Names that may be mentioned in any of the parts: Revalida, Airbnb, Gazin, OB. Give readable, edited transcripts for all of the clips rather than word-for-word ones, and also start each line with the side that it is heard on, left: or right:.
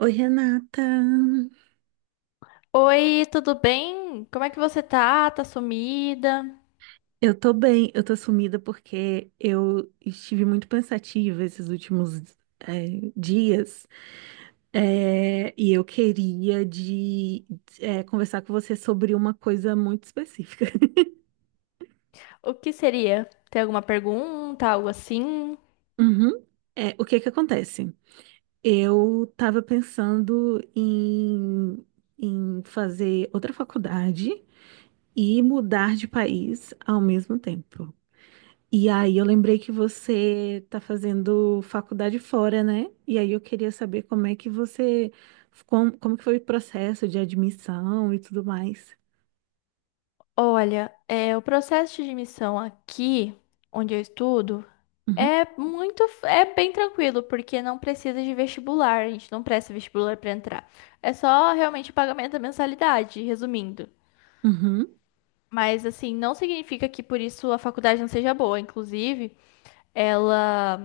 right: Oi, Renata.
left: Oi, tudo bem? Como é que você tá? Tá sumida?
right: Eu tô bem, eu tô sumida porque eu estive muito pensativa esses últimos dias, e eu queria conversar com você sobre uma coisa muito específica.
left: O que seria? Tem alguma pergunta, algo assim?
right: Uhum. É, o que que acontece? Eu estava pensando em, em fazer outra faculdade e mudar de país ao mesmo tempo. E aí eu lembrei que você tá fazendo faculdade fora, né? E aí eu queria saber como é que você, como que foi o processo de admissão e tudo mais.
left: Olha, o processo de admissão aqui, onde eu estudo,
right: Uhum,
left: é bem tranquilo, porque não precisa de vestibular, a gente não presta vestibular para entrar. É só realmente o pagamento da mensalidade, resumindo.
right: uhum,
left: Mas assim, não significa que por isso a faculdade não seja boa. Inclusive, ela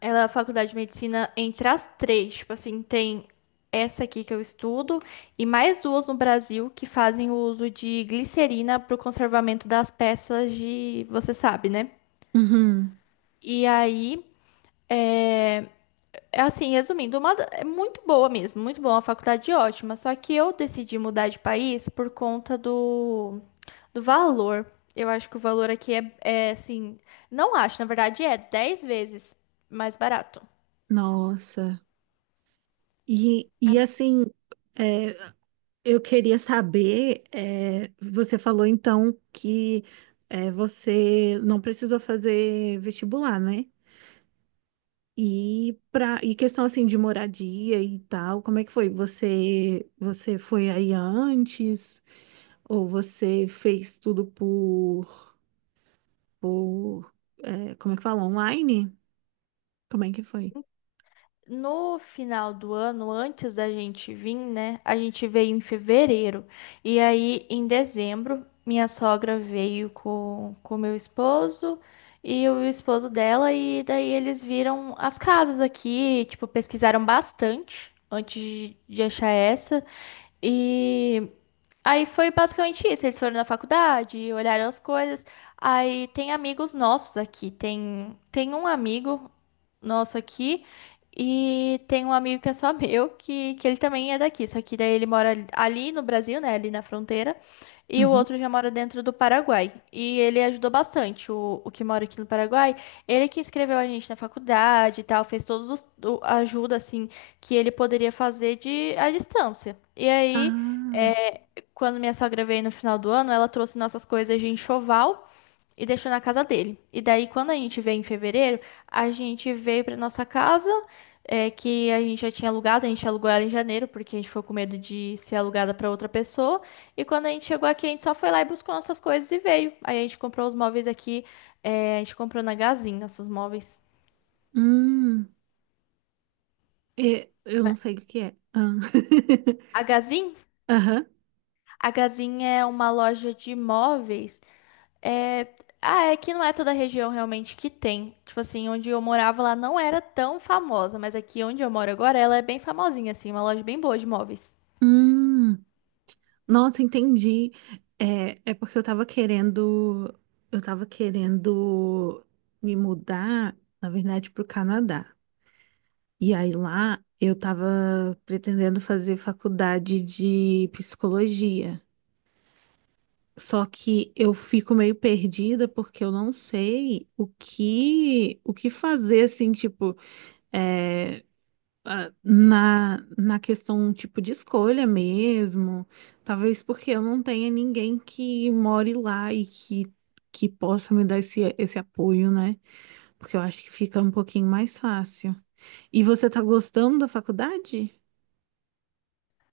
left: É a faculdade de medicina, entre as três, tipo assim, tem essa aqui que eu estudo e mais duas no Brasil que fazem o uso de glicerina para o conservamento das peças de, você sabe, né?
right: uhum.
left: E aí, é, resumindo, é muito boa mesmo, muito boa, uma faculdade ótima, só que eu decidi mudar de país por conta do, do valor. Eu acho que o valor aqui não acho, na verdade é 10 vezes mais barato.
right: Nossa. E assim, é, eu queria saber, é, você falou então que é, você não precisou fazer vestibular, né? E questão assim de moradia e tal, como é que foi? Você foi aí antes ou você fez tudo por é, como é que fala? Online? Como é que foi?
left: No final do ano, antes da gente vir, né? A gente veio em fevereiro. E aí, em dezembro, minha sogra veio com meu esposo e o esposo dela. E daí eles viram as casas aqui, tipo, pesquisaram bastante antes de achar essa. E. Aí foi basicamente isso. Eles foram na faculdade, olharam as coisas. Aí tem amigos nossos aqui. Tem um amigo nosso aqui e tem um amigo que é só meu, que ele também é daqui. Só que daí ele mora ali no Brasil, né? Ali na fronteira. E o
right: Uhum.
left: outro já mora dentro do Paraguai. E ele ajudou bastante, o que mora aqui no Paraguai. Ele que inscreveu a gente na faculdade e tal, fez todos os, a ajuda, assim, que ele poderia fazer de à distância. E aí,
right: Ah,
left: é, quando minha sogra veio no final do ano, ela trouxe nossas coisas de enxoval e deixou na casa dele. E daí, quando a gente veio em fevereiro, a gente veio pra nossa casa, é, que a gente já tinha alugado, a gente alugou ela em janeiro, porque a gente ficou com medo de ser alugada pra outra pessoa. E quando a gente chegou aqui, a gente só foi lá e buscou nossas coisas e veio. Aí a gente comprou os móveis aqui, é, a gente comprou na Gazin nossos móveis.
right: hum, eu não sei o que é. Ah.
left: A Gazin?
right: Aham.
left: A Gazin é uma loja de móveis. É... Ah, é que não é toda a região realmente que tem. Tipo assim, onde eu morava lá não era tão famosa, mas aqui onde eu moro agora ela é bem famosinha, assim, uma loja bem boa de móveis.
right: Hum, nossa, entendi. É, é porque eu tava querendo me mudar, na verdade, pro Canadá. E aí lá eu tava pretendendo fazer faculdade de psicologia. Só que eu fico meio perdida porque eu não sei o que fazer assim, tipo, é, ah, na questão tipo de escolha mesmo. Talvez porque eu não tenha ninguém que more lá que possa me dar esse apoio, né? Porque eu acho que fica um pouquinho mais fácil. E você tá gostando da faculdade?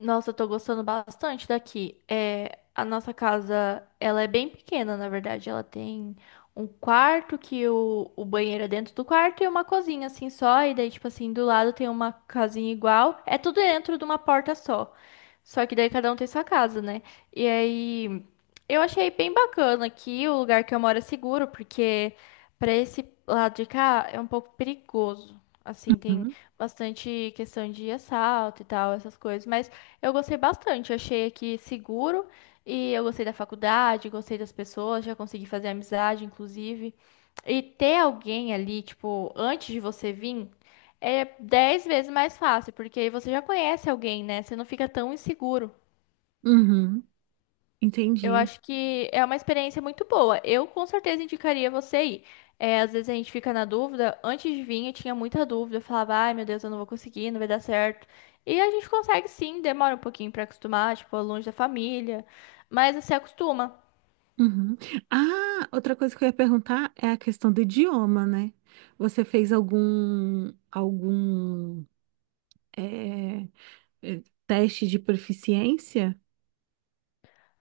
left: Nossa, eu tô gostando bastante daqui. É, a nossa casa, ela é bem pequena, na verdade. Ela tem um quarto que o banheiro é dentro do quarto e uma cozinha assim só. E daí, tipo assim, do lado tem uma casinha igual. É tudo dentro de uma porta só. Só que daí cada um tem sua casa, né? E aí eu achei bem bacana aqui. O lugar que eu moro é seguro, porque pra esse lado de cá é um pouco perigoso. Assim, tem bastante questão de assalto e tal, essas coisas. Mas eu gostei bastante. Eu achei aqui seguro e eu gostei da faculdade, gostei das pessoas, já consegui fazer amizade, inclusive. E ter alguém ali, tipo, antes de você vir, é 10 vezes mais fácil, porque aí você já conhece alguém, né? Você não fica tão inseguro.
right: Uhum,
left: Eu
right: entendi.
left: acho que é uma experiência muito boa. Eu com certeza indicaria você ir. É, às vezes a gente fica na dúvida. Antes de vir, eu tinha muita dúvida. Eu falava, ai meu Deus, eu não vou conseguir, não vai dar certo. E a gente consegue sim, demora um pouquinho pra acostumar, tipo, é longe da família. Mas você acostuma.
right: Uhum. Ah, outra coisa que eu ia perguntar é a questão do idioma, né? Você fez algum é, é, teste de proficiência?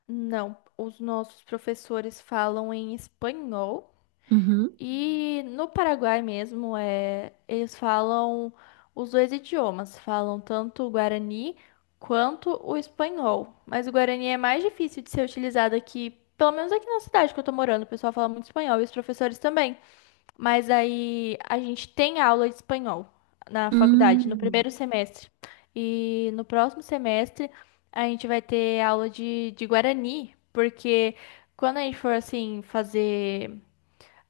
left: Não, os nossos professores falam em espanhol.
right: Uhum.
left: E no Paraguai mesmo, é, eles falam os dois idiomas, falam tanto o guarani quanto o espanhol. Mas o guarani é mais difícil de ser utilizado aqui, pelo menos aqui na cidade que eu tô morando. O pessoal fala muito espanhol e os professores também. Mas aí a gente tem aula de espanhol na faculdade, no
right: Hum,
left: primeiro semestre. E no próximo semestre a gente vai ter aula de guarani, porque quando a gente for assim fazer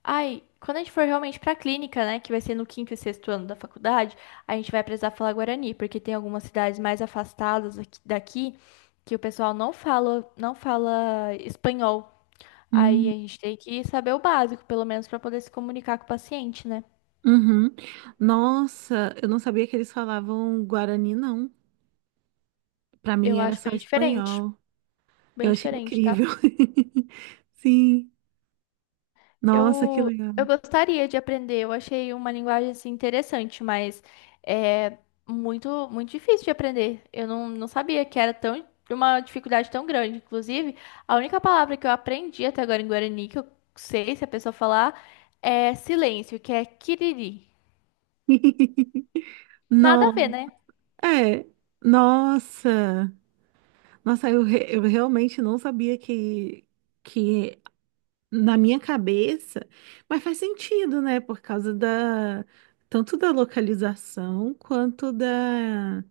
left: Quando a gente for realmente pra clínica, né, que vai ser no quinto e sexto ano da faculdade, a gente vai precisar falar guarani, porque tem algumas cidades mais afastadas daqui que o pessoal não fala espanhol. Aí
right: hum,
left: a gente tem que saber o básico, pelo menos, pra poder se comunicar com o paciente, né?
right: uhum. Nossa, eu não sabia que eles falavam guarani, não. Para mim
left: Eu
right: era
left: acho
right: só espanhol.
left: bem
right: Eu achei
left: diferente, tá?
right: incrível. Sim. Nossa, que
left: Eu,
right: legal.
left: eu gostaria de aprender, eu achei uma linguagem assim, interessante, mas é muito, muito difícil de aprender. Eu não, não sabia que era tão, uma dificuldade tão grande. Inclusive, a única palavra que eu aprendi até agora em guarani, que eu sei se a pessoa falar, é silêncio, que é kiriri. Nada a ver,
right: Não,
left: né?
right: é. Nossa. Nossa, eu, eu realmente não sabia que na minha cabeça, mas faz sentido, né? Por causa da, tanto da localização quanto da,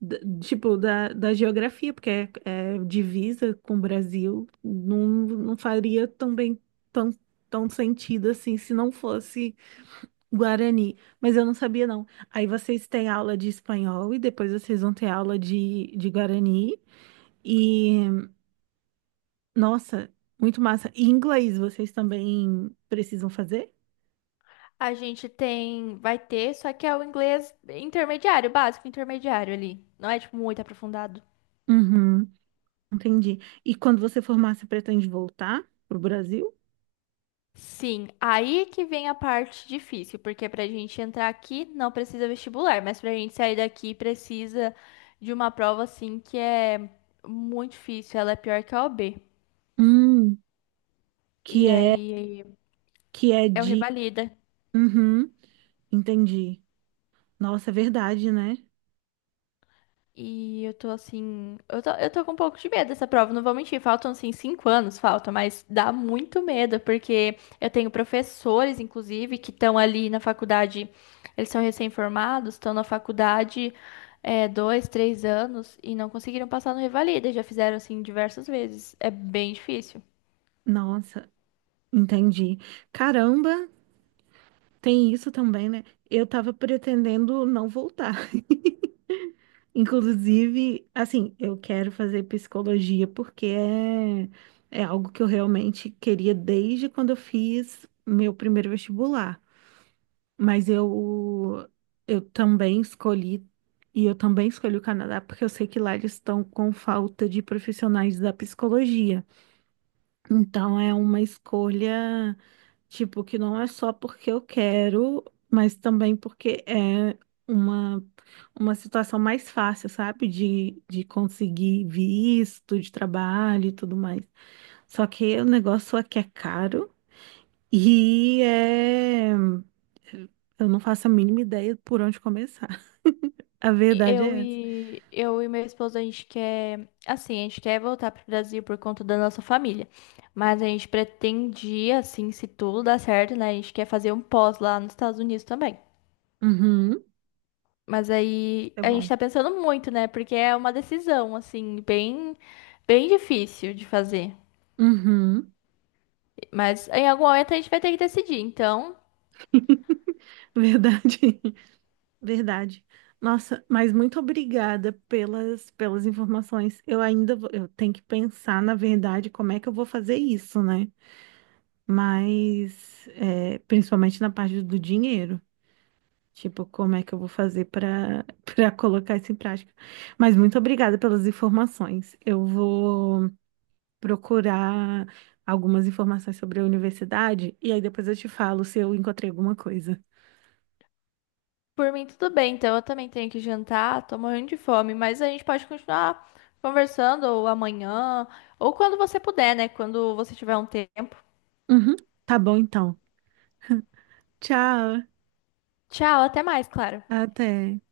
right: da- tipo da geografia, porque é, é divisa com o Brasil, não, não faria também tão, tão sentido assim se não fosse Guarani. Mas eu não sabia, não. Aí vocês têm aula de espanhol e depois vocês vão ter aula de Guarani. E nossa, muito massa. E inglês, vocês também precisam fazer?
left: A gente tem, vai ter, só que é o inglês intermediário, básico, intermediário ali. Não é, tipo, muito aprofundado.
right: Uhum, entendi. E quando você formar, você pretende voltar pro Brasil?
left: Sim, aí que vem a parte difícil, porque para a gente entrar aqui não precisa vestibular, mas para a gente sair daqui precisa de uma prova assim que é muito difícil, ela é pior que a OB.
right: Hum,
left: E
right: que é
left: aí
right: que é
left: é o
right: de.
left: revalida.
right: Uhum, entendi. Nossa, é verdade, né?
left: E eu tô assim. Eu tô com um pouco de medo dessa prova, não vou mentir. Faltam, assim, 5 anos, falta, mas dá muito medo, porque eu tenho professores, inclusive, que estão ali na faculdade. Eles são recém-formados, estão na faculdade é, 2, 3 anos e não conseguiram passar no Revalida. Já fizeram, assim, diversas vezes. É bem difícil.
right: Nossa, entendi. Caramba, tem isso também, né? Eu tava pretendendo não voltar. Inclusive, assim, eu quero fazer psicologia porque é, é algo que eu realmente queria desde quando eu fiz meu primeiro vestibular. Mas eu, eu também escolhi, e eu também escolhi o Canadá porque eu sei que lá eles estão com falta de profissionais da psicologia. Então é uma escolha, tipo, que não é só porque eu quero, mas também porque é uma, uma situação mais fácil, sabe? De conseguir visto de trabalho e tudo mais. Só que o negócio aqui é caro e é. Eu não faço a mínima ideia por onde começar. A verdade é essa.
left: Eu e meu esposo, a gente quer, assim, a gente quer voltar pro Brasil por conta da nossa família. Mas a gente pretendia, assim, se tudo dar certo, né? A gente quer fazer um pós lá nos Estados Unidos também.
right: Uhum,
left: Mas aí
right: é
left: a gente
right: bom.
left: tá pensando muito, né? Porque é uma decisão, assim, bem difícil de fazer.
right: Uhum,
left: Mas em algum momento a gente vai ter que decidir. Então,
right: verdade. Verdade. Nossa, mas muito obrigada pelas, pelas informações. Eu tenho que pensar, na verdade, como é que eu vou fazer isso, né? Mas, é, principalmente na parte do dinheiro. Tipo, como é que eu vou fazer para colocar isso em prática? Mas muito obrigada pelas informações. Eu vou procurar algumas informações sobre a universidade e aí depois eu te falo se eu encontrei alguma coisa.
left: Por mim, tudo bem, então eu também tenho que jantar, tô morrendo de fome, mas a gente pode continuar conversando ou amanhã, ou quando você puder, né? Quando você tiver um tempo.
right: Uhum, tá bom, então. Tchau,
left: Tchau, até mais, Clara.
right: até.